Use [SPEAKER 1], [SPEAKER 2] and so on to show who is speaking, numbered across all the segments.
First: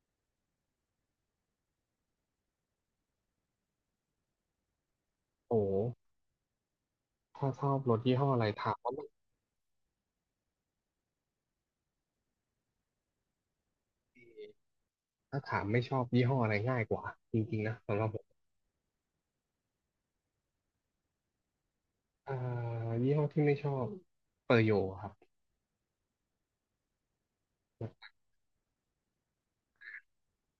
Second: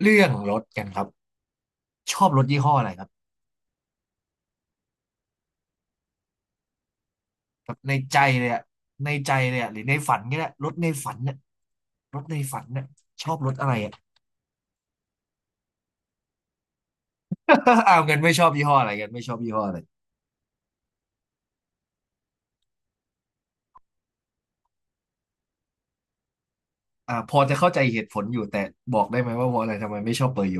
[SPEAKER 1] เรื่องรถกันครับชอบรถยี่ห้ออะไรครับ
[SPEAKER 2] โอ้ถ้าช
[SPEAKER 1] แบ
[SPEAKER 2] อ
[SPEAKER 1] บ
[SPEAKER 2] บร
[SPEAKER 1] ใน
[SPEAKER 2] ถยี่
[SPEAKER 1] ใจ
[SPEAKER 2] ห้ออะ
[SPEAKER 1] เล
[SPEAKER 2] ไร
[SPEAKER 1] ยอะ
[SPEAKER 2] ถามว่าบา
[SPEAKER 1] ใน
[SPEAKER 2] ง
[SPEAKER 1] ใจเลยอะหรือในฝันก็ได้รถในฝันเนี่ยรถในฝันเนี่ยชอบรถอะไรอะ
[SPEAKER 2] ทีถ้าถามไม่ชอบยี่ห้ออะไรง่ายกว่าจริงๆนะ
[SPEAKER 1] เอา
[SPEAKER 2] สำหรับ
[SPEAKER 1] เงิ
[SPEAKER 2] ผ
[SPEAKER 1] น
[SPEAKER 2] ม
[SPEAKER 1] ไม่ชอบยี่ห้ออะไรกันไม่ชอบยี่ห้ออะไร
[SPEAKER 2] อ่า ยี่ห้อที่ไม่ชอบเปอร์โยครับ
[SPEAKER 1] อ่าพอจะเข้าใจเหตุผลอยู่แต่บอกได้ไหมว่าเพราะอะไรทำไมไม่ชอบเปอร์โย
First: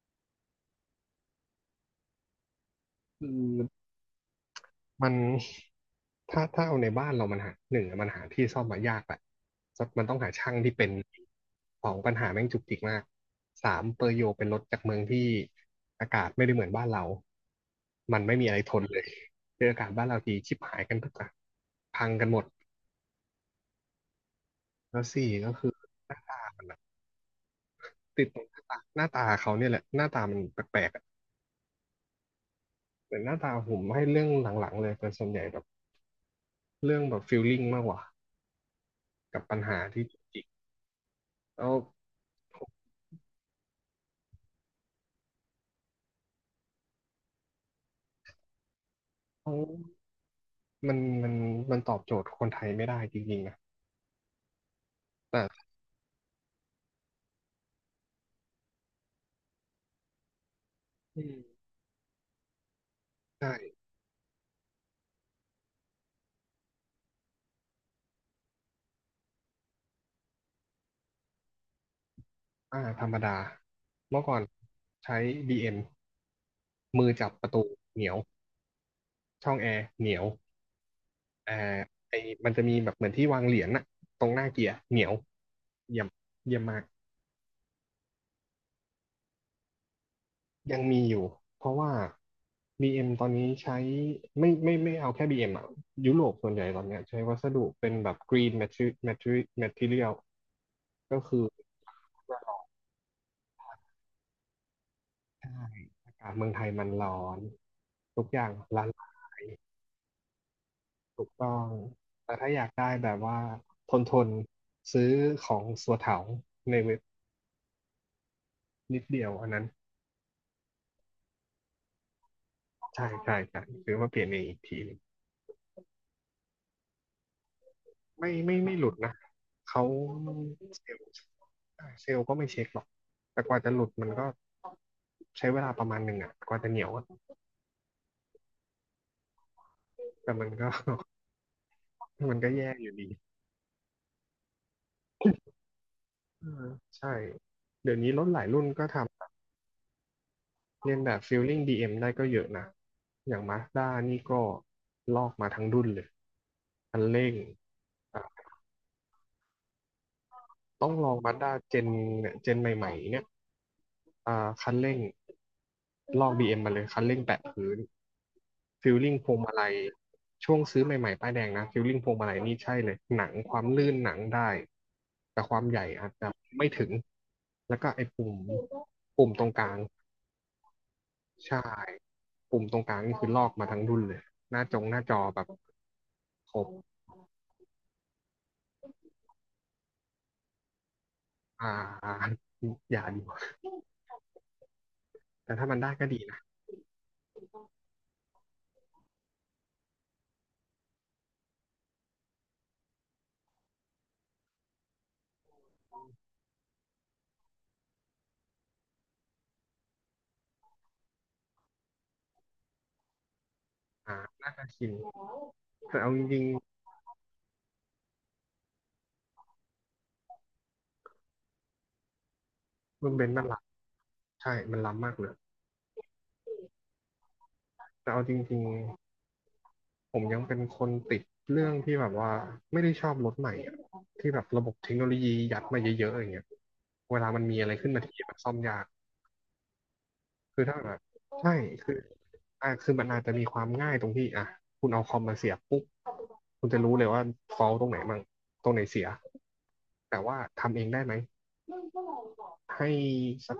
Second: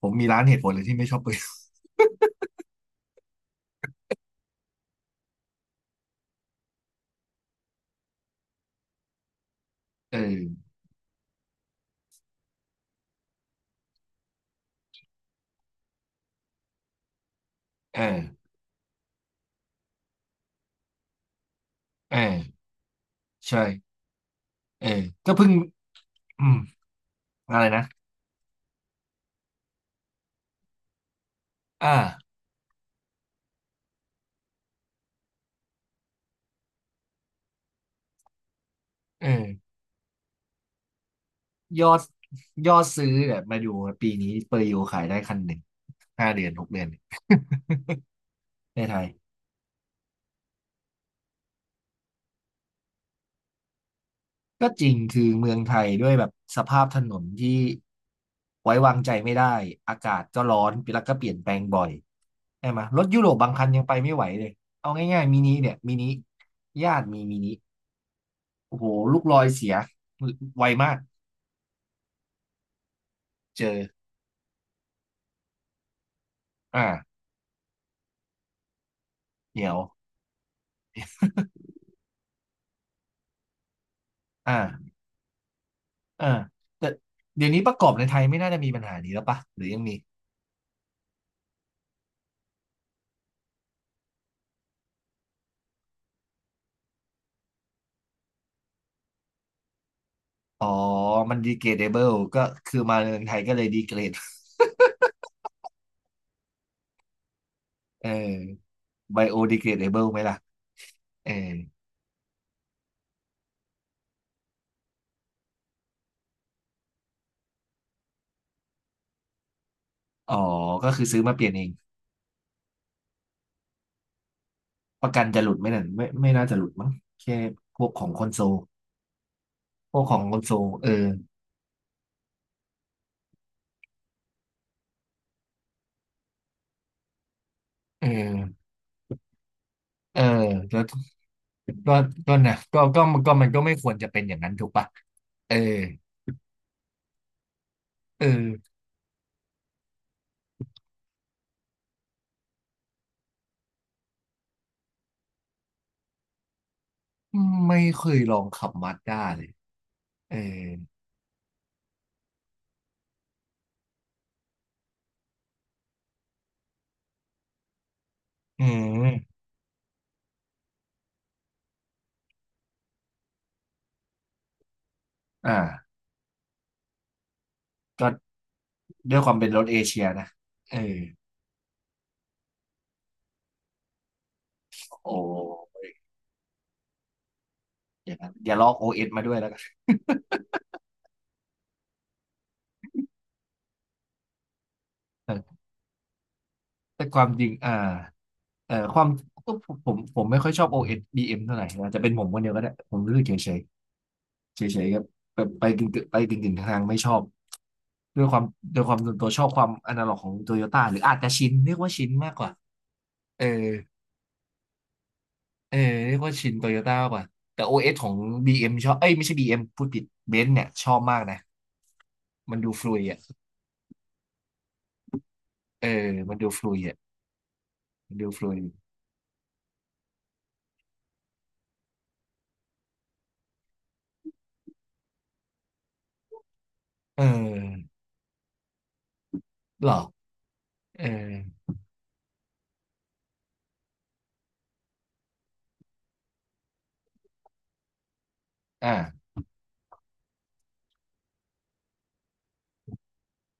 [SPEAKER 1] ผมมีร้านเหตุผลเลยที่ไม่ชอบเปอร์โย
[SPEAKER 2] คือมันถ้าเอาในบ้านเรามันหาหนึ่งอะมันหาที่ซ่อมมายากแหละสักมัน ต้
[SPEAKER 1] เ
[SPEAKER 2] องหาช่าง
[SPEAKER 1] ออ
[SPEAKER 2] ที่เป็นสองปัญหาแม่งจุกจิกมากสามเปอร์โยเป็นรถจากเมืองที่อากาศไม่ได้เหมือนบ้านเรา
[SPEAKER 1] เอ
[SPEAKER 2] มันไม่
[SPEAKER 1] อ
[SPEAKER 2] มีอะไรทนเลยเจออากาศบ้านเราทีชิบหายกันทุกอ่ะพัง
[SPEAKER 1] เออ
[SPEAKER 2] กันหมด
[SPEAKER 1] ใช่เออ
[SPEAKER 2] แล้วสี่
[SPEAKER 1] ก็เพิ่ง
[SPEAKER 2] ก็คือ
[SPEAKER 1] อืมอะไรนะ
[SPEAKER 2] ติดตรงหน้าตาหน้าตาเขาเนี่ยแหละหน้าตามันแปลกๆอะ
[SPEAKER 1] อ่า
[SPEAKER 2] แต่หน้าตาผมให้เรื่องหลังๆเลยเป็นส่วนใหญ่แบบเรื่องแบบฟีลลิ่งมากกว่า
[SPEAKER 1] เอ
[SPEAKER 2] กับปัญ
[SPEAKER 1] อ
[SPEAKER 2] หาที่จุกจิกแล้ว
[SPEAKER 1] ยอดยอดซื้อเนี่ยมาดูปีนี้เปอร์โยขายได้คันหนึ่งห้าเดือนหกเดือน ในไทย
[SPEAKER 2] เขามันมันมันตอบโจทย์คนไทยไม่ได้จริงๆนะ
[SPEAKER 1] ก็จริงคือเมือง
[SPEAKER 2] แต่
[SPEAKER 1] ไทยด้วยแบบสภาพถนนที่ไว้วางใจไม่ได้อากาศก็ร้อนแล้วก็เป
[SPEAKER 2] อื
[SPEAKER 1] ลี่ย
[SPEAKER 2] ม
[SPEAKER 1] นแปลงบ่อยใช่ไหมรถยุโรปบาง
[SPEAKER 2] ใช่
[SPEAKER 1] คันยังไปไม่ไหวเลยเอาง่ายๆมินิเนี่ยมินิญาติมีมินิโอ้โหลูกลอยเสียไวมาก
[SPEAKER 2] ธรรมดา
[SPEAKER 1] เจอ
[SPEAKER 2] เมื่อก่อนใช้ BM มมือ
[SPEAKER 1] อ่า
[SPEAKER 2] จับประตูเหนียวช่อ
[SPEAKER 1] เห
[SPEAKER 2] งแอ
[SPEAKER 1] นี่ยว
[SPEAKER 2] ร์เหนียวแอร์ไอมันจะมีแบบเหมือนที่วางเหรียญน่ะตรงหน้าเกียร์
[SPEAKER 1] อ่า
[SPEAKER 2] เหนียวเยี่ยม
[SPEAKER 1] อ่า
[SPEAKER 2] เยี่ยมมาก
[SPEAKER 1] แต่เดี๋ยวนี้ประกอบในไทยไม่น่าจะมีปัญหานี้แล้วปะหรือยังมี
[SPEAKER 2] ยังมีอยู่เพราะว่า BM ตอนนี้ใช้ไม่เอาแค่ BM อมอ่ะยุโรปส่วนใหญ่ตอนเนี้ยใช้วัสดุเป็นแบบ green material
[SPEAKER 1] อ๋อ
[SPEAKER 2] ก็
[SPEAKER 1] มัน
[SPEAKER 2] คือ
[SPEAKER 1] ดีเกรดเบิลก็คือมาเมืองไทยก็เลยดีเกรด
[SPEAKER 2] ใช่อากาศเมืองไทยมันร้อน
[SPEAKER 1] เออ
[SPEAKER 2] ทุกอย่างละลา
[SPEAKER 1] ไบโอดี
[SPEAKER 2] ย
[SPEAKER 1] เกรดเบิลไหมล่ะ
[SPEAKER 2] ถู
[SPEAKER 1] เออ
[SPEAKER 2] กต้องแต่ถ้าอยากได้แบบว่าทนทนซื้อของสัวเถาในเว็บนิดเดียวอันนั้น
[SPEAKER 1] อ๋อก็คือซื้อมาเปลี่ยนเอง
[SPEAKER 2] ใช่ใช่ใช่ซื้อมาเปลี่ยนเองอีกที
[SPEAKER 1] ประกันจะหลุดไหมนั่นไม่ไม่น่าจะหลุดมั้งแค่พวกของคอน
[SPEAKER 2] ไม่
[SPEAKER 1] โซล
[SPEAKER 2] ไม่ไม่หลุดนะเขา
[SPEAKER 1] พวกของคอนโซลเอ
[SPEAKER 2] เซ
[SPEAKER 1] อ
[SPEAKER 2] ลล์เซลล์ก็ไม่เช็คหรอกแต่กว่าจะหลุดมันก็ใช้เวลาประมาณหนึ่งอ่ะกว่าจะเหนียวอะ
[SPEAKER 1] เออเออ
[SPEAKER 2] แต่มันก็
[SPEAKER 1] แล้วก็ก็
[SPEAKER 2] มันก็
[SPEAKER 1] นะ
[SPEAKER 2] แย่
[SPEAKER 1] ก็
[SPEAKER 2] อยู่
[SPEAKER 1] ก็
[SPEAKER 2] ดี
[SPEAKER 1] ก็มันก็ไม่ควรจะเป็นอย่างนั้นถูกปะเออ
[SPEAKER 2] เออใช่เดี๋ยวนี้ร
[SPEAKER 1] เออ
[SPEAKER 2] ถหลายรุ่นก็ทำเลียนแบบ Feeling DM ได้ก็เยอะนะอย่าง Mazda นี่ก็ลอกมาทั้งรุ่นเลยคันเร่ง
[SPEAKER 1] ไม่เคย
[SPEAKER 2] อ่ะ
[SPEAKER 1] ลองขับมาสด้าเลยเออ
[SPEAKER 2] ต้องลอง Mazda เจนเนี่ยเจนใหม่ๆเนี่ยคันเร่ง ลอกบีเอ็มมาเลยคันเร่งแปะพื้น
[SPEAKER 1] อื
[SPEAKER 2] ฟิลลิ่งพว
[SPEAKER 1] ม
[SPEAKER 2] งมาลัยช่วงซื้อใหม่ๆป้ายแดงนะฟิลลิ่งพวงมาลัยนี่ใช่เลยหนังความลื่นหนังได้แต่ค
[SPEAKER 1] อ่า
[SPEAKER 2] วามใหญ่อาจจะไม่ถึงแล้วก็ไอ้
[SPEAKER 1] ก็
[SPEAKER 2] ปุ่ม
[SPEAKER 1] ด้วยค
[SPEAKER 2] ปุ่ม
[SPEAKER 1] วาม
[SPEAKER 2] ตร
[SPEAKER 1] เป็น
[SPEAKER 2] ง
[SPEAKER 1] ร
[SPEAKER 2] ก
[SPEAKER 1] ถ
[SPEAKER 2] ลา
[SPEAKER 1] เอ
[SPEAKER 2] ง
[SPEAKER 1] เชียนะเออ
[SPEAKER 2] ใช่ปุ่มตรงกลางนี่คือลอกมาทั้งรุ่นเลยหน้า
[SPEAKER 1] โ
[SPEAKER 2] จอแบบ
[SPEAKER 1] อ
[SPEAKER 2] ครบ
[SPEAKER 1] อย่างนั้นอย่าลอกโอเอสมาด้วยแล้วกัน
[SPEAKER 2] อ่าอย่าดีกว่าแต่ถ้ามันได้ก็ดีนะ
[SPEAKER 1] แต่ความจริงความก็ผมไม่ค่อยชอบ OS BM เอสบีเอ็มเท่าไหร่อาจจะเป็นผมคนเดียวก็ได้ผมรู้สึกเฉยเฉยเฉยๆครับไปกึ่งๆไปกึ่งกึ่งทางๆไม่ชอบด้วยความด้วยความส่วนตัวชอบความอนาล็อกของโตโยต้าหรืออาจจะชินเรียกว่าชินมากกว่าเออ
[SPEAKER 2] อ่าน่าจะชิน
[SPEAKER 1] เออ
[SPEAKER 2] แต่เอา
[SPEAKER 1] เรีย
[SPEAKER 2] จ
[SPEAKER 1] กว่า
[SPEAKER 2] ริง
[SPEAKER 1] ชินโตโยต้ามากกว่าแต่ OS ของ BM ชอบเอ้ยไม่ใช่ BM พูดผิดเบนซ์เนี่ยชอบมากนะมันดูฟลุย
[SPEAKER 2] ๆรุ่น
[SPEAKER 1] อ่ะ
[SPEAKER 2] เบนซ์มันล้ำใช่มันล้ำมากเลย
[SPEAKER 1] เออมันดูฟลุยอ่ะ
[SPEAKER 2] แต่
[SPEAKER 1] มัน
[SPEAKER 2] เอา
[SPEAKER 1] ดู
[SPEAKER 2] จ
[SPEAKER 1] ฟลุย
[SPEAKER 2] ริง ผมยังเป็นคนติดเรื่องที่แบบว่าไม่ได้ชอบรถใหม่อะที่แบบระบบเทคโนโลยียัดมาเยอะๆอย่างเงี้ยเว
[SPEAKER 1] เอ
[SPEAKER 2] ลามันมีอะไร
[SPEAKER 1] อ
[SPEAKER 2] ขึ้นมาที่มันซ่อมยาก
[SPEAKER 1] หรอ
[SPEAKER 2] คือถ้าแบ
[SPEAKER 1] เอ
[SPEAKER 2] บ
[SPEAKER 1] อ
[SPEAKER 2] ใช่คือคือมันอาจจะมีความง่ายตรงที่อ่ะคุณเอาคอมมาเสียบปุ๊บคุณจะรู้เลยว่าฟอลตรงไหนมั่งตรงไหนเสีย
[SPEAKER 1] อ่า
[SPEAKER 2] แต่ว่าทำเองได้ไหมให้สัก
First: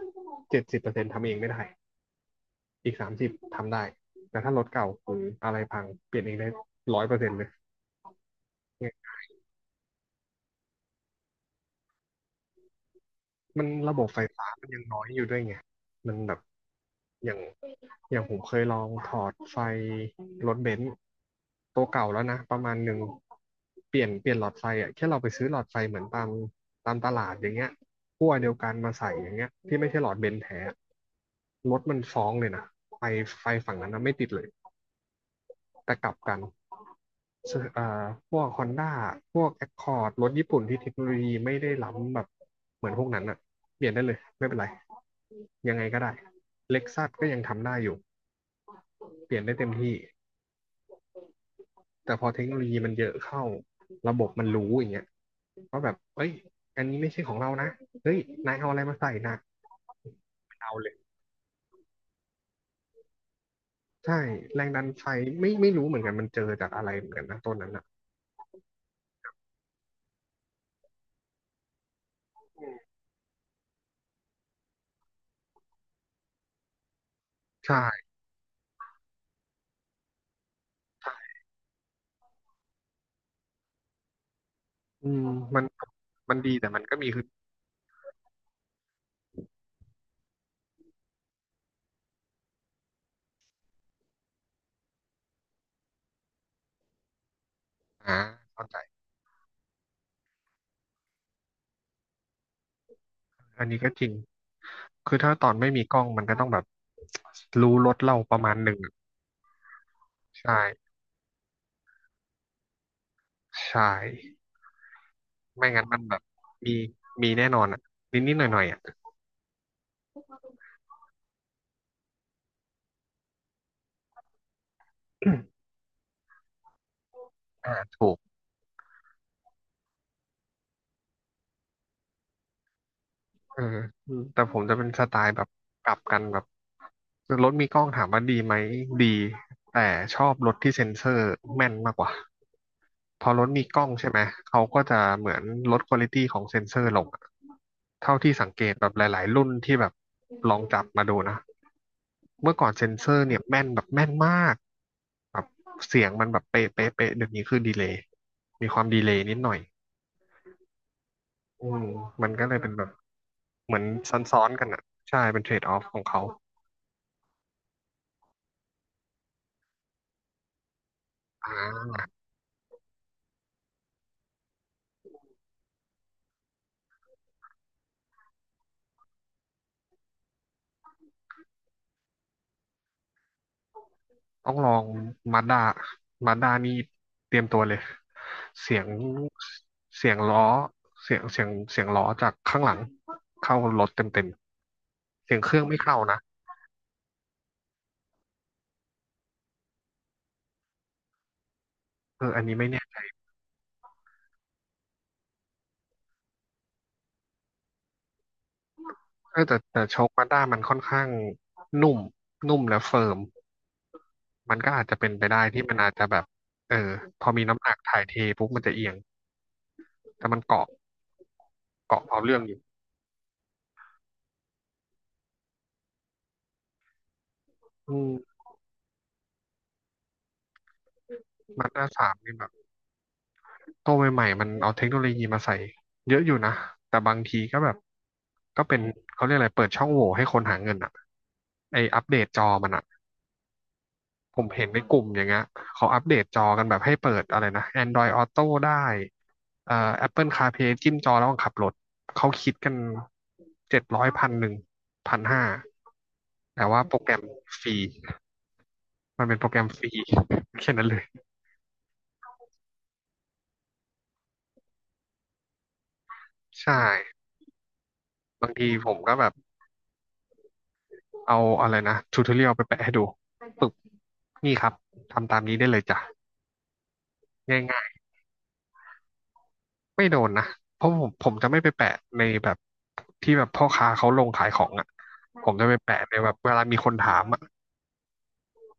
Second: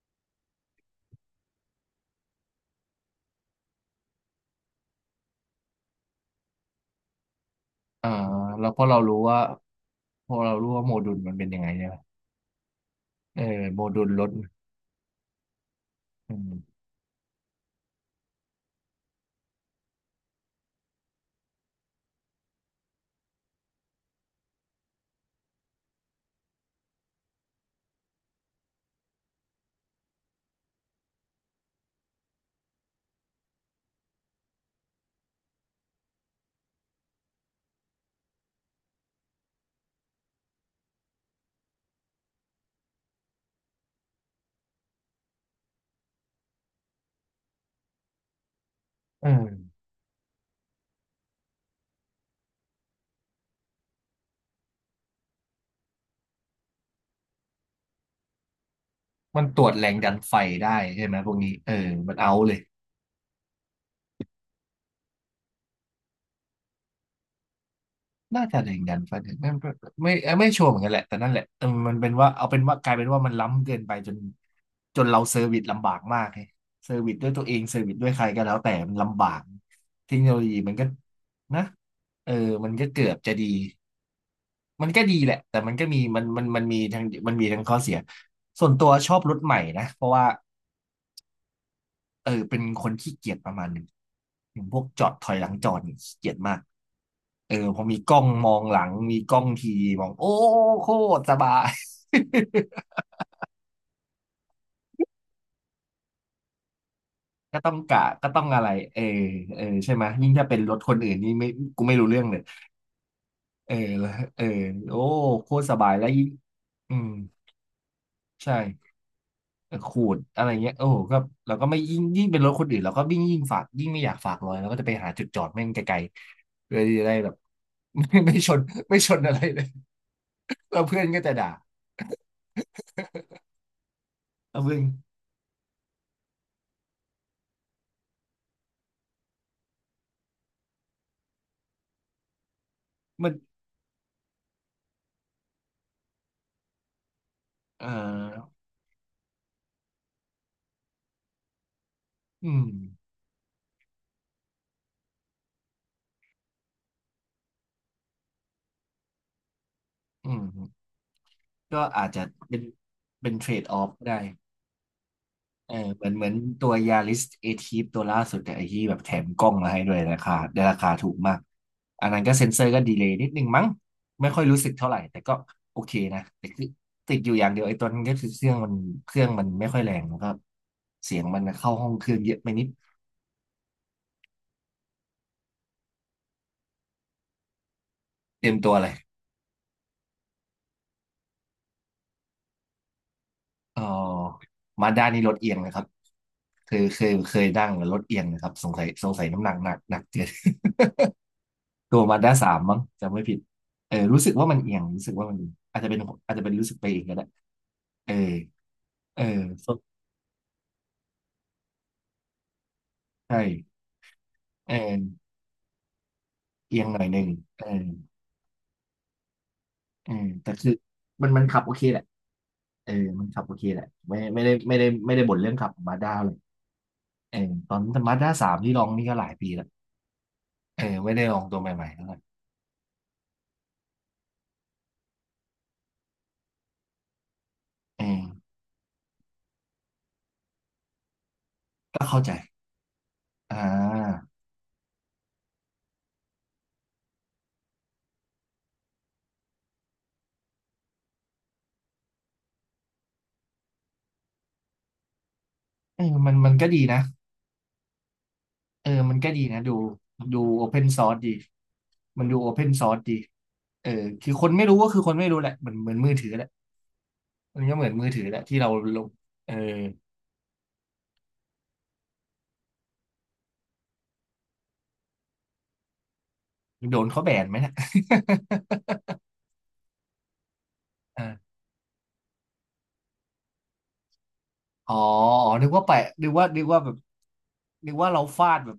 [SPEAKER 2] 70%ทำเองไม่ได้อีก30ทำได้แต่ถ้ารถเก่าหรืออะไรพังเปลี่ยนเองได้100%เลย
[SPEAKER 1] อ่าแล้วพอเรารู้ว่า พอเรารู้ว่าโมดูลมันเป็นยังไงใช่ไหมเออ
[SPEAKER 2] มัน
[SPEAKER 1] โม
[SPEAKER 2] ระบ
[SPEAKER 1] ดูล
[SPEAKER 2] บไฟ
[SPEAKER 1] รถ
[SPEAKER 2] ฟ้ามันยังน้อยอยู่ด้วยไง มัน
[SPEAKER 1] อื
[SPEAKER 2] แบบ
[SPEAKER 1] ม
[SPEAKER 2] อย่างอย่างผมเคยลองถอดไฟรถเบนซ์ตัวเก่าแล้วนะประมาณหนึ่งเปลี่ยนหลอดไฟอ่ะแค่เราไปซื้อหลอดไฟเหมือนตามตลาดอย่างเงี้ยขั้วเดียวกันมาใส่อย่างเงี้ยที่ไม่ใช่หลอดเบนซ์แท้อะรถมันฟ้องเลยนะไฟไฟฝั่งนั้นนะไม่ติดเลยแต่กลับกันซึ่งพวกฮอนด้าพวกแอคคอร์ดรถญี่ปุ่นที่เทคโนโลยีไม่ได้ล้ำแบบเหมือนพวกนั้นอ่ะเปลี่ยนได้เลยไม่เป็นไร ยังไงก็ได้ Lexus ก็ยังทำได้อยู่
[SPEAKER 1] เอ
[SPEAKER 2] เปลี่ยนได้เต็ม
[SPEAKER 1] อ
[SPEAKER 2] ที่ แต่พอเทคโนโลยีมันเยอะเข้า ระบบมันรู้อย่างเงี้ยว่าแบบเอ้ยอันนี้ไม่ใช่ของเรานะเฮ้ยนายเอาอะไรมาใส่นะ
[SPEAKER 1] มันตรวจแรงดันไฟ
[SPEAKER 2] เอา
[SPEAKER 1] ได้
[SPEAKER 2] เลย
[SPEAKER 1] ใช่ไหมพวกนี้เออมันเอาเลย
[SPEAKER 2] ใช่ แรงดันไฟไม่รู้เหมือนกันมันเจอจากอะไรเหมือนกันนะต้นนั้นอ่ะ
[SPEAKER 1] น่าจะแรงดันไฟนไม่ไม่ชัวร์เหมือนกันแหละแต่นั่นแหละเออมันเป็นว่าเอาเป็นว่ากลายเป็นว่ามันล้ำเกินไปจนจนเราเซอร์วิสลำบากมากไงเซอร์วิสด้วยตัวเองเซอร์วิสด้
[SPEAKER 2] ใช่
[SPEAKER 1] วยใครก็แล้วแต่มันลำบากเทคโนโลยีมันก็
[SPEAKER 2] ใช่
[SPEAKER 1] นะเออมันก็เกือบจะดีมันก็
[SPEAKER 2] อื
[SPEAKER 1] ดี
[SPEAKER 2] ม
[SPEAKER 1] แหละแต่
[SPEAKER 2] มัน
[SPEAKER 1] มันก็มีมัน
[SPEAKER 2] มัน
[SPEAKER 1] มัน
[SPEAKER 2] ดี
[SPEAKER 1] มัน
[SPEAKER 2] แต่
[SPEAKER 1] มี
[SPEAKER 2] มันก็
[SPEAKER 1] ทั้ง
[SPEAKER 2] มีคือ
[SPEAKER 1] มีทั้งข้อเสียส่วนตัวชอบรถใหม่นะเพราะว่า เออเป็นคนขี้เกียจประมาณหนึ่งอย่างพวกจอดถอยหลังจอดนี่ขี้เกียจมากเออพอมีกล้
[SPEAKER 2] อ่า
[SPEAKER 1] องมอง
[SPEAKER 2] เข้า
[SPEAKER 1] ห
[SPEAKER 2] ใจ
[SPEAKER 1] ลังมีกล้องทีมองโอ้โคตรสบาย
[SPEAKER 2] อันนี้ก็จริง คือถ้าตอนไม่มีกล้องมันก็ต้องแบบ
[SPEAKER 1] ก็ต้อ
[SPEAKER 2] รู้
[SPEAKER 1] ง
[SPEAKER 2] รถ
[SPEAKER 1] กะ
[SPEAKER 2] เรา
[SPEAKER 1] ก็
[SPEAKER 2] ป
[SPEAKER 1] ต้
[SPEAKER 2] ระ
[SPEAKER 1] อง
[SPEAKER 2] มาณ
[SPEAKER 1] อะ
[SPEAKER 2] ห
[SPEAKER 1] ไร
[SPEAKER 2] นึ่งอะ
[SPEAKER 1] เออเออใช่ไหมยยิ่งถ้า
[SPEAKER 2] ใช่
[SPEAKER 1] เป็นรถคนอื่นนี่ไม่กูไม่รู้เรื่องเลยเออ
[SPEAKER 2] ใช่
[SPEAKER 1] แล้วเออโอ้โคตร
[SPEAKER 2] ไม่
[SPEAKER 1] ส
[SPEAKER 2] งั้น
[SPEAKER 1] บาย
[SPEAKER 2] มัน
[SPEAKER 1] แล้ว
[SPEAKER 2] แบบ
[SPEAKER 1] ยิ่ง
[SPEAKER 2] มี
[SPEAKER 1] อืม
[SPEAKER 2] มีแน่นอนอ่ะนิดนิดหน่อย
[SPEAKER 1] ใช่
[SPEAKER 2] หน่อยๆอ่ะ
[SPEAKER 1] ขูดอะไรเงี้ยโอ้โหก็เราก็ไม่ยิ่งเป็นรถคนอื่นเราก็ยิ่งฝากยิ่งไม่อยากฝากรอยเราก็จะไปหาจุดจอดแม่งไกลๆเพื่อที่จะได้แบบ
[SPEAKER 2] ถูก
[SPEAKER 1] ไม่ชนไม่ชนอะไรเลยเราเพื่อนก็จะด่า
[SPEAKER 2] เออแต่ผ
[SPEAKER 1] เรา
[SPEAKER 2] ม
[SPEAKER 1] เพื่
[SPEAKER 2] จะ
[SPEAKER 1] อน
[SPEAKER 2] เป็นสไตล์แบบกลับกันแบบรถมีกล้องถามว่าดีไหมดีแต่ชอบรถที่เซ็นเซอร์แม่นมากกว่าพ
[SPEAKER 1] มั
[SPEAKER 2] อ
[SPEAKER 1] น
[SPEAKER 2] รถมีกล้องใช่ไหมเขาก็จะเหมือนลดควอลิตี้ของเซ็นเซอร์ลงอะ
[SPEAKER 1] เอ่อ
[SPEAKER 2] เท่าที่สังเกตแบบหลายๆรุ่นที่แบบลองจับมาดูนะ
[SPEAKER 1] อื
[SPEAKER 2] เมื่อ
[SPEAKER 1] ม
[SPEAKER 2] ก่อนเซ็นเซอร์เนี่ยแม่นแบบแม่นมากแบบเสียงมันแบบเป๊ะเป๊ะเป๊ะเดี๋ยวนี้คือดีเลย์มีความดีเลย์นิดหน่อย
[SPEAKER 1] อืม
[SPEAKER 2] อื
[SPEAKER 1] ก็
[SPEAKER 2] ม
[SPEAKER 1] อาจจะ
[SPEAKER 2] มันก็เล
[SPEAKER 1] เป็
[SPEAKER 2] ย
[SPEAKER 1] น
[SPEAKER 2] เป็นแบบ
[SPEAKER 1] เป็นเทรด
[SPEAKER 2] เห
[SPEAKER 1] อ
[SPEAKER 2] มือ
[SPEAKER 1] อ
[SPEAKER 2] น
[SPEAKER 1] ฟได้
[SPEAKER 2] ซ้อนๆกันอ่ะใช่ เป็นเทรด
[SPEAKER 1] เอ
[SPEAKER 2] อ
[SPEAKER 1] อ
[SPEAKER 2] อฟขอ
[SPEAKER 1] เห
[SPEAKER 2] ง
[SPEAKER 1] มือน
[SPEAKER 2] เขา
[SPEAKER 1] เหมือนตัวยาริสเอทีฟตัวล่าสุดแต่ไอ้ที่แบบแถมกล้องมาให้ด้วยราคาได้ราคาถูกมาก
[SPEAKER 2] อ่า
[SPEAKER 1] อันนั้นก็เซ็นเซอร์ก็ดีเลย์นิดนึงมั้งไม่ค่อยรู้สึกเท่าไหร่แต่ก็โอเคนะแต่คือติดอยู่อย่างเดียวไอ้ตัวนั้นก็คือเครื่องมันเครื่องมันไม่ค่อยแรงแล้วก็เสียงมันเข้าห้องเครื่องเยอะไปนิด
[SPEAKER 2] ต้องลองมาด้ามาด้านี่เตรียมตัวเลย
[SPEAKER 1] เต็มตั
[SPEAKER 2] เสี
[SPEAKER 1] ว
[SPEAKER 2] ย
[SPEAKER 1] เล
[SPEAKER 2] ง
[SPEAKER 1] ย
[SPEAKER 2] ล้อเสียงล้อจากข้างหลังเข้า
[SPEAKER 1] เอ
[SPEAKER 2] รถเต็ม
[SPEAKER 1] อมาด้านนี้
[SPEAKER 2] ๆ
[SPEAKER 1] ร
[SPEAKER 2] เสี
[SPEAKER 1] ถ
[SPEAKER 2] ยงเค
[SPEAKER 1] เอียง
[SPEAKER 2] รื่อง
[SPEAKER 1] นะ
[SPEAKER 2] ไม่
[SPEAKER 1] ครับ
[SPEAKER 2] เข้านะ
[SPEAKER 1] เคยนั่งแล้วรถเอียงนะครับสงสัยน้ำหนักหนักเกิน ตัวมา
[SPEAKER 2] เออ
[SPEAKER 1] ด้า
[SPEAKER 2] อัน
[SPEAKER 1] สา
[SPEAKER 2] นี้
[SPEAKER 1] ม
[SPEAKER 2] ไม่
[SPEAKER 1] มั้ง
[SPEAKER 2] แน่
[SPEAKER 1] จำไม่ผิดเออรู้สึกว่ามันเอียงรู้สึกว่ามันเอียงอาจจะเป็นรู้สึกไปเองก็ได้เออเออ
[SPEAKER 2] เออแต่
[SPEAKER 1] สด
[SPEAKER 2] แต่โชคมาด้ามันค่อนข้างนุ่มนุ่มและเฟิร์ม
[SPEAKER 1] ใช่
[SPEAKER 2] มันก็
[SPEAKER 1] เอ
[SPEAKER 2] อาจจะ
[SPEAKER 1] อ
[SPEAKER 2] เป็นไปได้ที่มันอาจจะแบบเอ
[SPEAKER 1] เอียง
[SPEAKER 2] อ
[SPEAKER 1] หน่อยห
[SPEAKER 2] พ
[SPEAKER 1] นึ่ง
[SPEAKER 2] อมีน้ำ
[SPEAKER 1] เอ
[SPEAKER 2] หนัก
[SPEAKER 1] อ
[SPEAKER 2] ถ่ายเทปุ๊บมันจะเอียง
[SPEAKER 1] เออ
[SPEAKER 2] แต่มัน
[SPEAKER 1] แต่
[SPEAKER 2] เกาะ
[SPEAKER 1] คือมันขับโอเคแห
[SPEAKER 2] เกาะ
[SPEAKER 1] ละ
[SPEAKER 2] เอาเรื่องอยู่
[SPEAKER 1] เออมันขับโอเคแหละไม่ได้บ่นเรื่องขับมาด้าเลยเออตอน
[SPEAKER 2] อื
[SPEAKER 1] มาด้า
[SPEAKER 2] ม
[SPEAKER 1] สามที่ลองนี่ก็หลายปีแล้วเออไม่ได้ลองตัว
[SPEAKER 2] มันห
[SPEAKER 1] ใหม่
[SPEAKER 2] น้า
[SPEAKER 1] ๆเท่า
[SPEAKER 2] สา
[SPEAKER 1] ไห
[SPEAKER 2] ม
[SPEAKER 1] ร่
[SPEAKER 2] นี่แบบตัวใหม่ๆมันเอาเทคโนโลยีมาใส่เยอะอยู่นะแต่บางทีก็แบบ
[SPEAKER 1] เออ
[SPEAKER 2] ก็เป็นเขาเรียกอะไรเปิดช่องโหว่ให้คนหาเงินอ่ะไออั
[SPEAKER 1] ก็
[SPEAKER 2] ปเด
[SPEAKER 1] เข้า
[SPEAKER 2] ต
[SPEAKER 1] ใจ
[SPEAKER 2] จอมันอ่ะ
[SPEAKER 1] อ่า
[SPEAKER 2] ผมเห็นในกลุ่มอย่างเงี้ยเขาอัปเดตจอกันแบบให้เปิดอะไรนะ Android Auto ได้เอ่อ Apple CarPlay จิ้มจอแล้วขับรถเขาคิดกัน7001,1001,500
[SPEAKER 1] เออมัน
[SPEAKER 2] แต่
[SPEAKER 1] ก็ดี
[SPEAKER 2] ว่าโปร
[SPEAKER 1] นะ
[SPEAKER 2] แกรมฟรี
[SPEAKER 1] เออมัน
[SPEAKER 2] มัน
[SPEAKER 1] ก็
[SPEAKER 2] เป็น
[SPEAKER 1] ดี
[SPEAKER 2] โปรแกร
[SPEAKER 1] นะ
[SPEAKER 2] ม
[SPEAKER 1] ดู
[SPEAKER 2] ฟรี
[SPEAKER 1] ดู โอ
[SPEAKER 2] แค่
[SPEAKER 1] เพน
[SPEAKER 2] นั้นเล
[SPEAKER 1] ซ
[SPEAKER 2] ย
[SPEAKER 1] อร์สดีมันดูโอเพนซอร์สดีเออคือคนไม่รู้ก็คือคนไม่รู้แหละเหมือนมือถือแหละ
[SPEAKER 2] ใช่
[SPEAKER 1] มันก็เหมือนมือถือแหละ
[SPEAKER 2] บาง
[SPEAKER 1] ที่เรา
[SPEAKER 2] ทีผ
[SPEAKER 1] ล
[SPEAKER 2] ม
[SPEAKER 1] ง
[SPEAKER 2] ก็แบบ
[SPEAKER 1] เออ
[SPEAKER 2] เอาอะไรนะทูทอเรียลไปแปะให้ดูปึ๊บนี่ครับทำตามนี้ได้เลยจ้ะ
[SPEAKER 1] โดนเขาแบนไหมนะ
[SPEAKER 2] ง่าย ๆเพราะผม
[SPEAKER 1] อ่า
[SPEAKER 2] ผมจะไม่ไปแปะในแบบที่แบบพ่อค้าเขาลงขายของอ่ะ
[SPEAKER 1] อ๋อ
[SPEAKER 2] ผ
[SPEAKER 1] อ๋อ
[SPEAKER 2] มจะ
[SPEAKER 1] นึก
[SPEAKER 2] ไป
[SPEAKER 1] ว่า
[SPEAKER 2] แปะ
[SPEAKER 1] แปะ
[SPEAKER 2] ในแบบเว
[SPEAKER 1] นึ
[SPEAKER 2] ลา
[SPEAKER 1] ก
[SPEAKER 2] มี
[SPEAKER 1] ว่า
[SPEAKER 2] ค
[SPEAKER 1] แบ
[SPEAKER 2] น
[SPEAKER 1] บ
[SPEAKER 2] ถามอ่ะ
[SPEAKER 1] นึกว่าเราฟาดแบบ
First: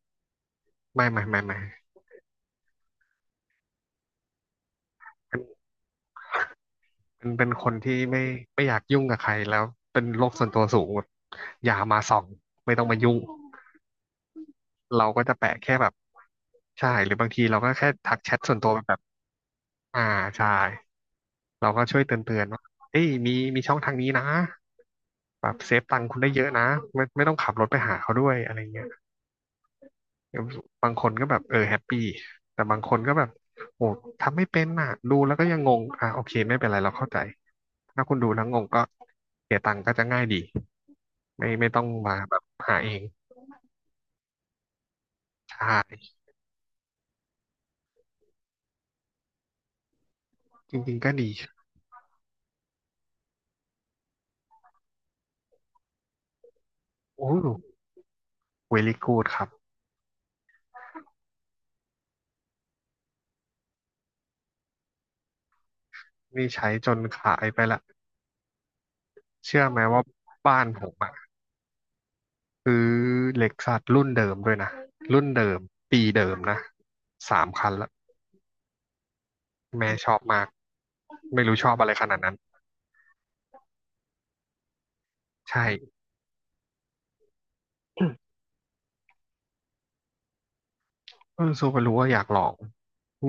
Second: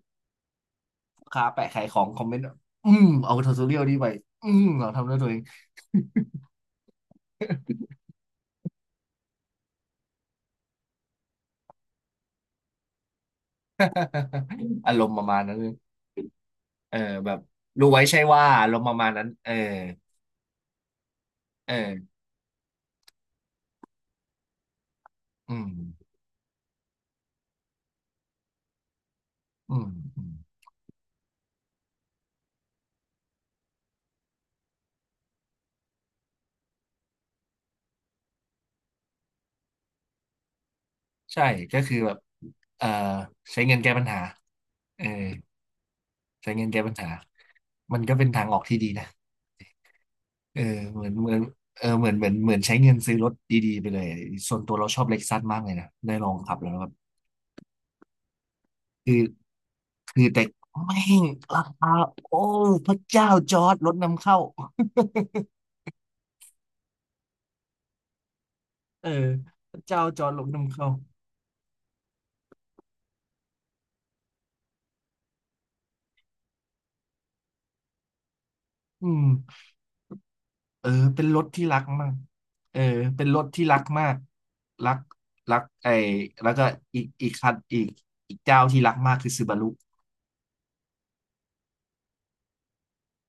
[SPEAKER 2] ไม่ไม่
[SPEAKER 1] ลูก
[SPEAKER 2] ไม่
[SPEAKER 1] ค้า
[SPEAKER 2] ไม่
[SPEAKER 1] แปะขายของคอมเมนต์อืมเอาททอสเรียลนีไปอืมเราทำด้วยตัวเอ
[SPEAKER 2] เป็
[SPEAKER 1] ง
[SPEAKER 2] นเป็นเป็นคนที่ไม่อยากยุ่งกับใครแล้วเป็นโลกส่วนตัวสูงแบบอย่ามาส่องไม่ต้องมายุ่ง
[SPEAKER 1] อาร
[SPEAKER 2] เรา
[SPEAKER 1] มณ์ป
[SPEAKER 2] ก็
[SPEAKER 1] ระ
[SPEAKER 2] จะ
[SPEAKER 1] มาณ
[SPEAKER 2] แปะ
[SPEAKER 1] นั้นเลย
[SPEAKER 2] แค่แบบใช่
[SPEAKER 1] เออ
[SPEAKER 2] หรือบา
[SPEAKER 1] แบ
[SPEAKER 2] ง
[SPEAKER 1] บ
[SPEAKER 2] ทีเราก็
[SPEAKER 1] รู้
[SPEAKER 2] แค่
[SPEAKER 1] ไว้
[SPEAKER 2] ทั
[SPEAKER 1] ใช่
[SPEAKER 2] กแชท
[SPEAKER 1] ว่า
[SPEAKER 2] ส่วน
[SPEAKER 1] อา
[SPEAKER 2] ตัว
[SPEAKER 1] ร
[SPEAKER 2] ไป
[SPEAKER 1] มณ์ป
[SPEAKER 2] แบ
[SPEAKER 1] ระ
[SPEAKER 2] บ
[SPEAKER 1] มาณนั้นเออ
[SPEAKER 2] อ่าใช่เรา
[SPEAKER 1] เอ
[SPEAKER 2] ก็ช่วย
[SPEAKER 1] อ
[SPEAKER 2] เตือนๆว่าเอ้ยมีมีช่องทางนี้นะ แบ
[SPEAKER 1] อื
[SPEAKER 2] บ
[SPEAKER 1] ม
[SPEAKER 2] เซฟตังค์คุณได้เยอะนะไม่ไม่ต้องขับรถไปหาเขาด้วยอะไรเงี้ย
[SPEAKER 1] อืมอืม
[SPEAKER 2] บางคนก็แบบเออแฮปปี้แต่บางคนก็แบบโอ้ทำไม่เป็นน่ะดูแล้วก็ยังงงอ่ะโอเคไม่เป็นไรเราเข้าใจถ้าคุณดูแล้วงงก็เสียตังค์ก็จะง่ายดี
[SPEAKER 1] ใช่
[SPEAKER 2] ไม่ไม่
[SPEAKER 1] ก็
[SPEAKER 2] ต้อง
[SPEAKER 1] คือแบ
[SPEAKER 2] มา
[SPEAKER 1] บ
[SPEAKER 2] แบบหา
[SPEAKER 1] เอ่อ
[SPEAKER 2] เอง
[SPEAKER 1] ใช้เงินแก้ปัญหาเออ
[SPEAKER 2] ใช่
[SPEAKER 1] ใช้เงินแก้ปัญหามันก็เป็นทางออกที่ดีนะเออ
[SPEAKER 2] จริง
[SPEAKER 1] เห
[SPEAKER 2] ๆ
[SPEAKER 1] มือ
[SPEAKER 2] ก็
[SPEAKER 1] นเห
[SPEAKER 2] ดี
[SPEAKER 1] มือนเออเหมือนใช้เงินซื้อรถดีๆไปเลยส่วนตัวเราชอบเล็กซัสมากเลยนะได้ลองขับแล้วแบบ
[SPEAKER 2] โอ้เวลิ
[SPEAKER 1] คื
[SPEAKER 2] กู
[SPEAKER 1] อ
[SPEAKER 2] ดครับ
[SPEAKER 1] คือแต่แม่งราคาโอ้พระเจ้าจอร์ดรถนำเข้า
[SPEAKER 2] นี่ใช้จนขายไปละ
[SPEAKER 1] เออ
[SPEAKER 2] เชื่อ
[SPEAKER 1] พ
[SPEAKER 2] ไหม
[SPEAKER 1] ระเจ้า
[SPEAKER 2] ว่า
[SPEAKER 1] จอร์ดรถ
[SPEAKER 2] บ้าน
[SPEAKER 1] นำ
[SPEAKER 2] ผ
[SPEAKER 1] เข้า
[SPEAKER 2] มอะคือเล็กซัสรุ่นเดิมด้วยนะรุ่นเดิมปีเดิมนะ3 คันละ
[SPEAKER 1] อืม
[SPEAKER 2] แม่ชอบมาก
[SPEAKER 1] เออเป็นร
[SPEAKER 2] ไม่
[SPEAKER 1] ถ
[SPEAKER 2] รู้
[SPEAKER 1] ที่
[SPEAKER 2] ชอบ
[SPEAKER 1] รัก
[SPEAKER 2] อะไรข
[SPEAKER 1] มาก
[SPEAKER 2] นาดนั้น
[SPEAKER 1] เออเป็นรถที่รักมากรักรัก
[SPEAKER 2] ใช่
[SPEAKER 1] ไอ้แล้วก็อีกคันอีกอีก เจ้าที่รักมากคือซูบารุ
[SPEAKER 2] เออซูเปรู้ว่าอยากลอง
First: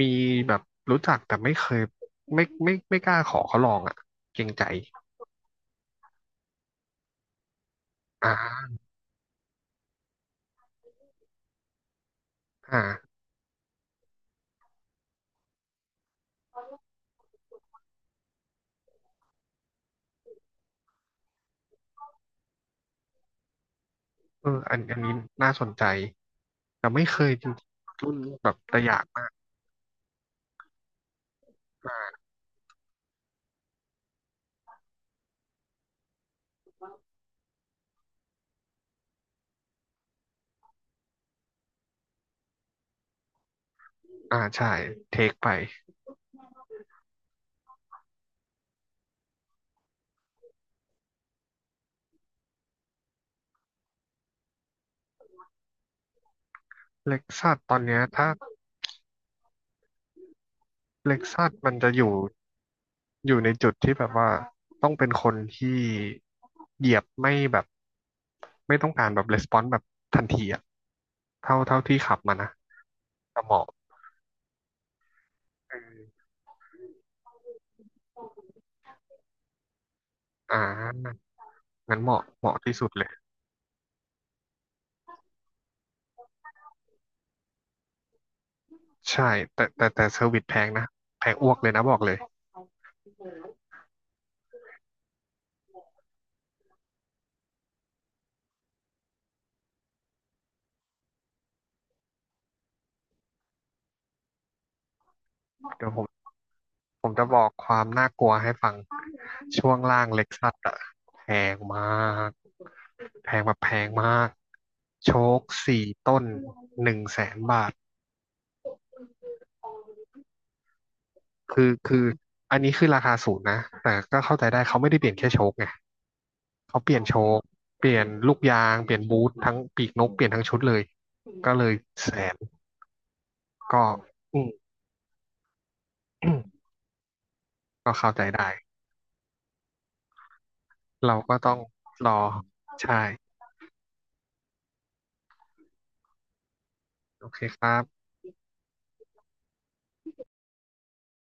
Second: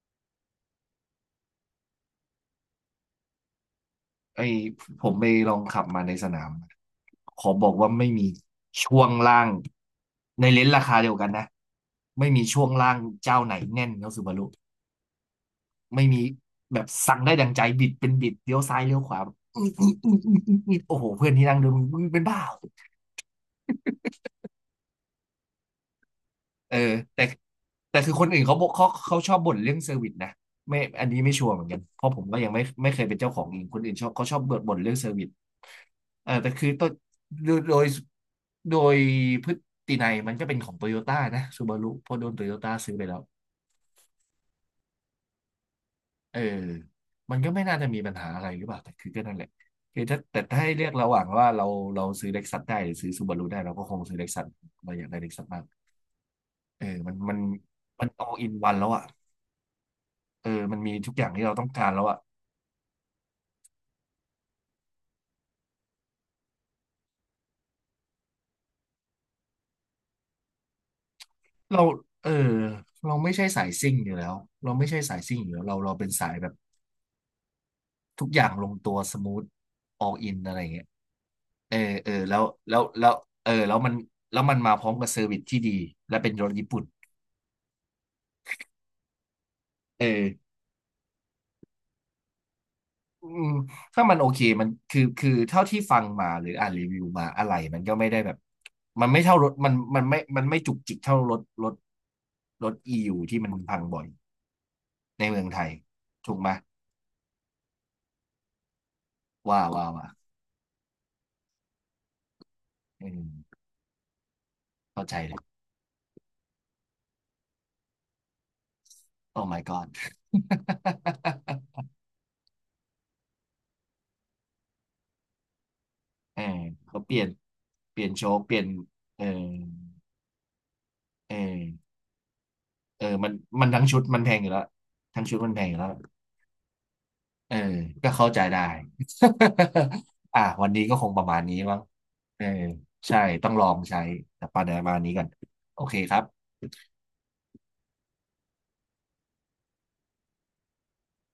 [SPEAKER 2] มีแบบรู้จักแต่ไม่เคยไม่ไม่ไม่ไม่กล้าขอเขาลองอ่ะเกร
[SPEAKER 1] ไอ้
[SPEAKER 2] งใจ
[SPEAKER 1] ผมไปลองขับมาในสนามขอบอกว่าไม่มี
[SPEAKER 2] อ่า
[SPEAKER 1] ช่วงล่างในเลนส์ราคาเดียวกันนะไม่มีช่วง
[SPEAKER 2] อ่า
[SPEAKER 1] ล่างเจ้าไหนแน่นเท่าซูบารุไม่มีแบบสั่งได้ดังใจบิดเป็นบิดเลี้ยวซ้ายเลี้ยวขวาอืมอืมโอ้โหเพื่อนที่นั่งดูมึงเป็นบ้า
[SPEAKER 2] เอออันอันนี้น่าสนใจ
[SPEAKER 1] เออ
[SPEAKER 2] แต่ไม่เค
[SPEAKER 1] แต่
[SPEAKER 2] ยจริง
[SPEAKER 1] แต่
[SPEAKER 2] ๆ
[SPEAKER 1] คื
[SPEAKER 2] รุ่
[SPEAKER 1] อ
[SPEAKER 2] น
[SPEAKER 1] คนอื่น
[SPEAKER 2] แบ
[SPEAKER 1] เขา
[SPEAKER 2] บ
[SPEAKER 1] บอก
[SPEAKER 2] แต่อยาก
[SPEAKER 1] เขา
[SPEAKER 2] มา
[SPEAKER 1] ช
[SPEAKER 2] ก
[SPEAKER 1] อบบ่นเรื่องเซอร์วิสนะไม่อันนี้ไม่ชัวร์เหมือนกันเพราะผมก็ยังไม่เคยเป็นเจ้าของเองคนอื่นชอบเขาชอบบ่นเรื่องเซอร์วิสเออแต่คือต้นโดยโดยโดยพฤตินัยมันก็เป็นของโตโยต้านะซูบารุเพราะโดนโตโยต้าซื้อไปแล้ว
[SPEAKER 2] อ่าใช่เทคไป
[SPEAKER 1] เออมันก็ไม่น่าจะมีปัญหาอะไรหรือเปล่าแต่คือก็นั่นแหละคือถ้าแต่ถ้าให้เลือกระหว่างว่าเราซื้อเล็กซัสได้หรือซื้อซูบารุได้เราก็คงซื้อเล็กซัสเราอยากได้เล็กซัสมากเออ
[SPEAKER 2] เล็กซัสตอนเนี้ย
[SPEAKER 1] มัน
[SPEAKER 2] ถ้า
[SPEAKER 1] all in one แล้วอะ เออมันมีทุก
[SPEAKER 2] เล็
[SPEAKER 1] อ
[SPEAKER 2] ก
[SPEAKER 1] ย่างที่
[SPEAKER 2] ซัส
[SPEAKER 1] เราต้อง
[SPEAKER 2] มัน
[SPEAKER 1] กา
[SPEAKER 2] จะ
[SPEAKER 1] รแล้
[SPEAKER 2] อ
[SPEAKER 1] ว
[SPEAKER 2] ยู่
[SPEAKER 1] อะ
[SPEAKER 2] อยู่ในจุดที่แบบว่าต้องเป็นคนที่เหยียบไม่แบบไม่ต้องการแบบレスปอนส์แบบทันทีอะเท่าเท่า
[SPEAKER 1] เรา
[SPEAKER 2] ที่ขับ
[SPEAKER 1] เอ
[SPEAKER 2] มานะ
[SPEAKER 1] อเราไม่
[SPEAKER 2] แต่
[SPEAKER 1] ใช่
[SPEAKER 2] เห
[SPEAKER 1] สา
[SPEAKER 2] มาะ
[SPEAKER 1] ยซิ่งอยู่แล้วเราไม่ใช่สายซิ่งอยู่แล้ว
[SPEAKER 2] เอ
[SPEAKER 1] เราเป็น
[SPEAKER 2] อ
[SPEAKER 1] สายแบบทุกอย่างลงตัวสมูทออกอินอะ
[SPEAKER 2] อ่
[SPEAKER 1] ไรอย่างเงี้ย
[SPEAKER 2] า
[SPEAKER 1] เออ
[SPEAKER 2] งั้นเห
[SPEAKER 1] เออ
[SPEAKER 2] มาะเหมาะที่สุดเล
[SPEAKER 1] แล้
[SPEAKER 2] ย
[SPEAKER 1] วเออแล้วมันมาพร้อมกับเซอร์วิสที่ดีและเป็นรถญี่ปุ่น
[SPEAKER 2] ใช่แต่
[SPEAKER 1] เอ
[SPEAKER 2] แต่เซอร์วิส
[SPEAKER 1] อ
[SPEAKER 2] แพงนะแพงอ้วกเลยนะบอกเลย
[SPEAKER 1] อืมถ้ามันโอเคมันคือเท่าที่ฟังมาหรืออ่านรีวิวมาอะไรมันก็ไม่ได้แบบมันไม่เท่ารถมันมันไม่มันไม่จุกจิกเท่ารถรถอียูที่มันพังบ่อยในเมืองไทย
[SPEAKER 2] เดี๋ยวผม
[SPEAKER 1] ถูกไหม
[SPEAKER 2] ผมจะบอกความน่ากลัวให้ฟัง
[SPEAKER 1] ว้า
[SPEAKER 2] ช่
[SPEAKER 1] ว
[SPEAKER 2] วง
[SPEAKER 1] ว้า
[SPEAKER 2] ล่า
[SPEAKER 1] ว่า
[SPEAKER 2] ง
[SPEAKER 1] ว
[SPEAKER 2] เล็กซัสอะแพงมาก
[SPEAKER 1] อืม
[SPEAKER 2] แพงแบบแพงมาก
[SPEAKER 1] เข้า
[SPEAKER 2] โช
[SPEAKER 1] ใจเลย
[SPEAKER 2] คสี่ต้น100,000 บาท
[SPEAKER 1] โอ้ my god
[SPEAKER 2] คืออันนี้คือราคาศูนย์นะแต่ก็เข้าใจได้เขาไม่ได้เปลี่ยนแค่โชคไง
[SPEAKER 1] เออ
[SPEAKER 2] เขาเปลี่
[SPEAKER 1] เขา
[SPEAKER 2] ยน
[SPEAKER 1] เป
[SPEAKER 2] โช
[SPEAKER 1] ลี่ยน
[SPEAKER 2] คเป
[SPEAKER 1] เป
[SPEAKER 2] ลี่ย
[SPEAKER 1] ลี่
[SPEAKER 2] น
[SPEAKER 1] ยนโช
[SPEAKER 2] ลูก
[SPEAKER 1] ว์เปลี่ยน
[SPEAKER 2] ยางเปลี่ยน
[SPEAKER 1] เอ
[SPEAKER 2] บู
[SPEAKER 1] อ
[SPEAKER 2] ททั้งปีกนกเปลี่ยนทั้งชุดเลย
[SPEAKER 1] เอ
[SPEAKER 2] ก็เลย
[SPEAKER 1] อ
[SPEAKER 2] แสน
[SPEAKER 1] เออมันทั้ง
[SPEAKER 2] ก็
[SPEAKER 1] ชุดมันแพง
[SPEAKER 2] อื
[SPEAKER 1] อ
[SPEAKER 2] ม
[SPEAKER 1] ยู่แล้วทั้งชุดมันแพงอยู่แล้ว เออ
[SPEAKER 2] ก็
[SPEAKER 1] ก็
[SPEAKER 2] เข้าใจ
[SPEAKER 1] เข้าใจ
[SPEAKER 2] ได้
[SPEAKER 1] ได้ อ่ะวันนี้ก็คง
[SPEAKER 2] เรา
[SPEAKER 1] ประ
[SPEAKER 2] ก็
[SPEAKER 1] มาณ
[SPEAKER 2] ต้
[SPEAKER 1] นี้
[SPEAKER 2] อง
[SPEAKER 1] มั้ง
[SPEAKER 2] รอ
[SPEAKER 1] เออ
[SPEAKER 2] ใช่
[SPEAKER 1] ใช่ต้องลองใช้แต่ประมาณนี้กันโอเคครับ
[SPEAKER 2] โอเคครับ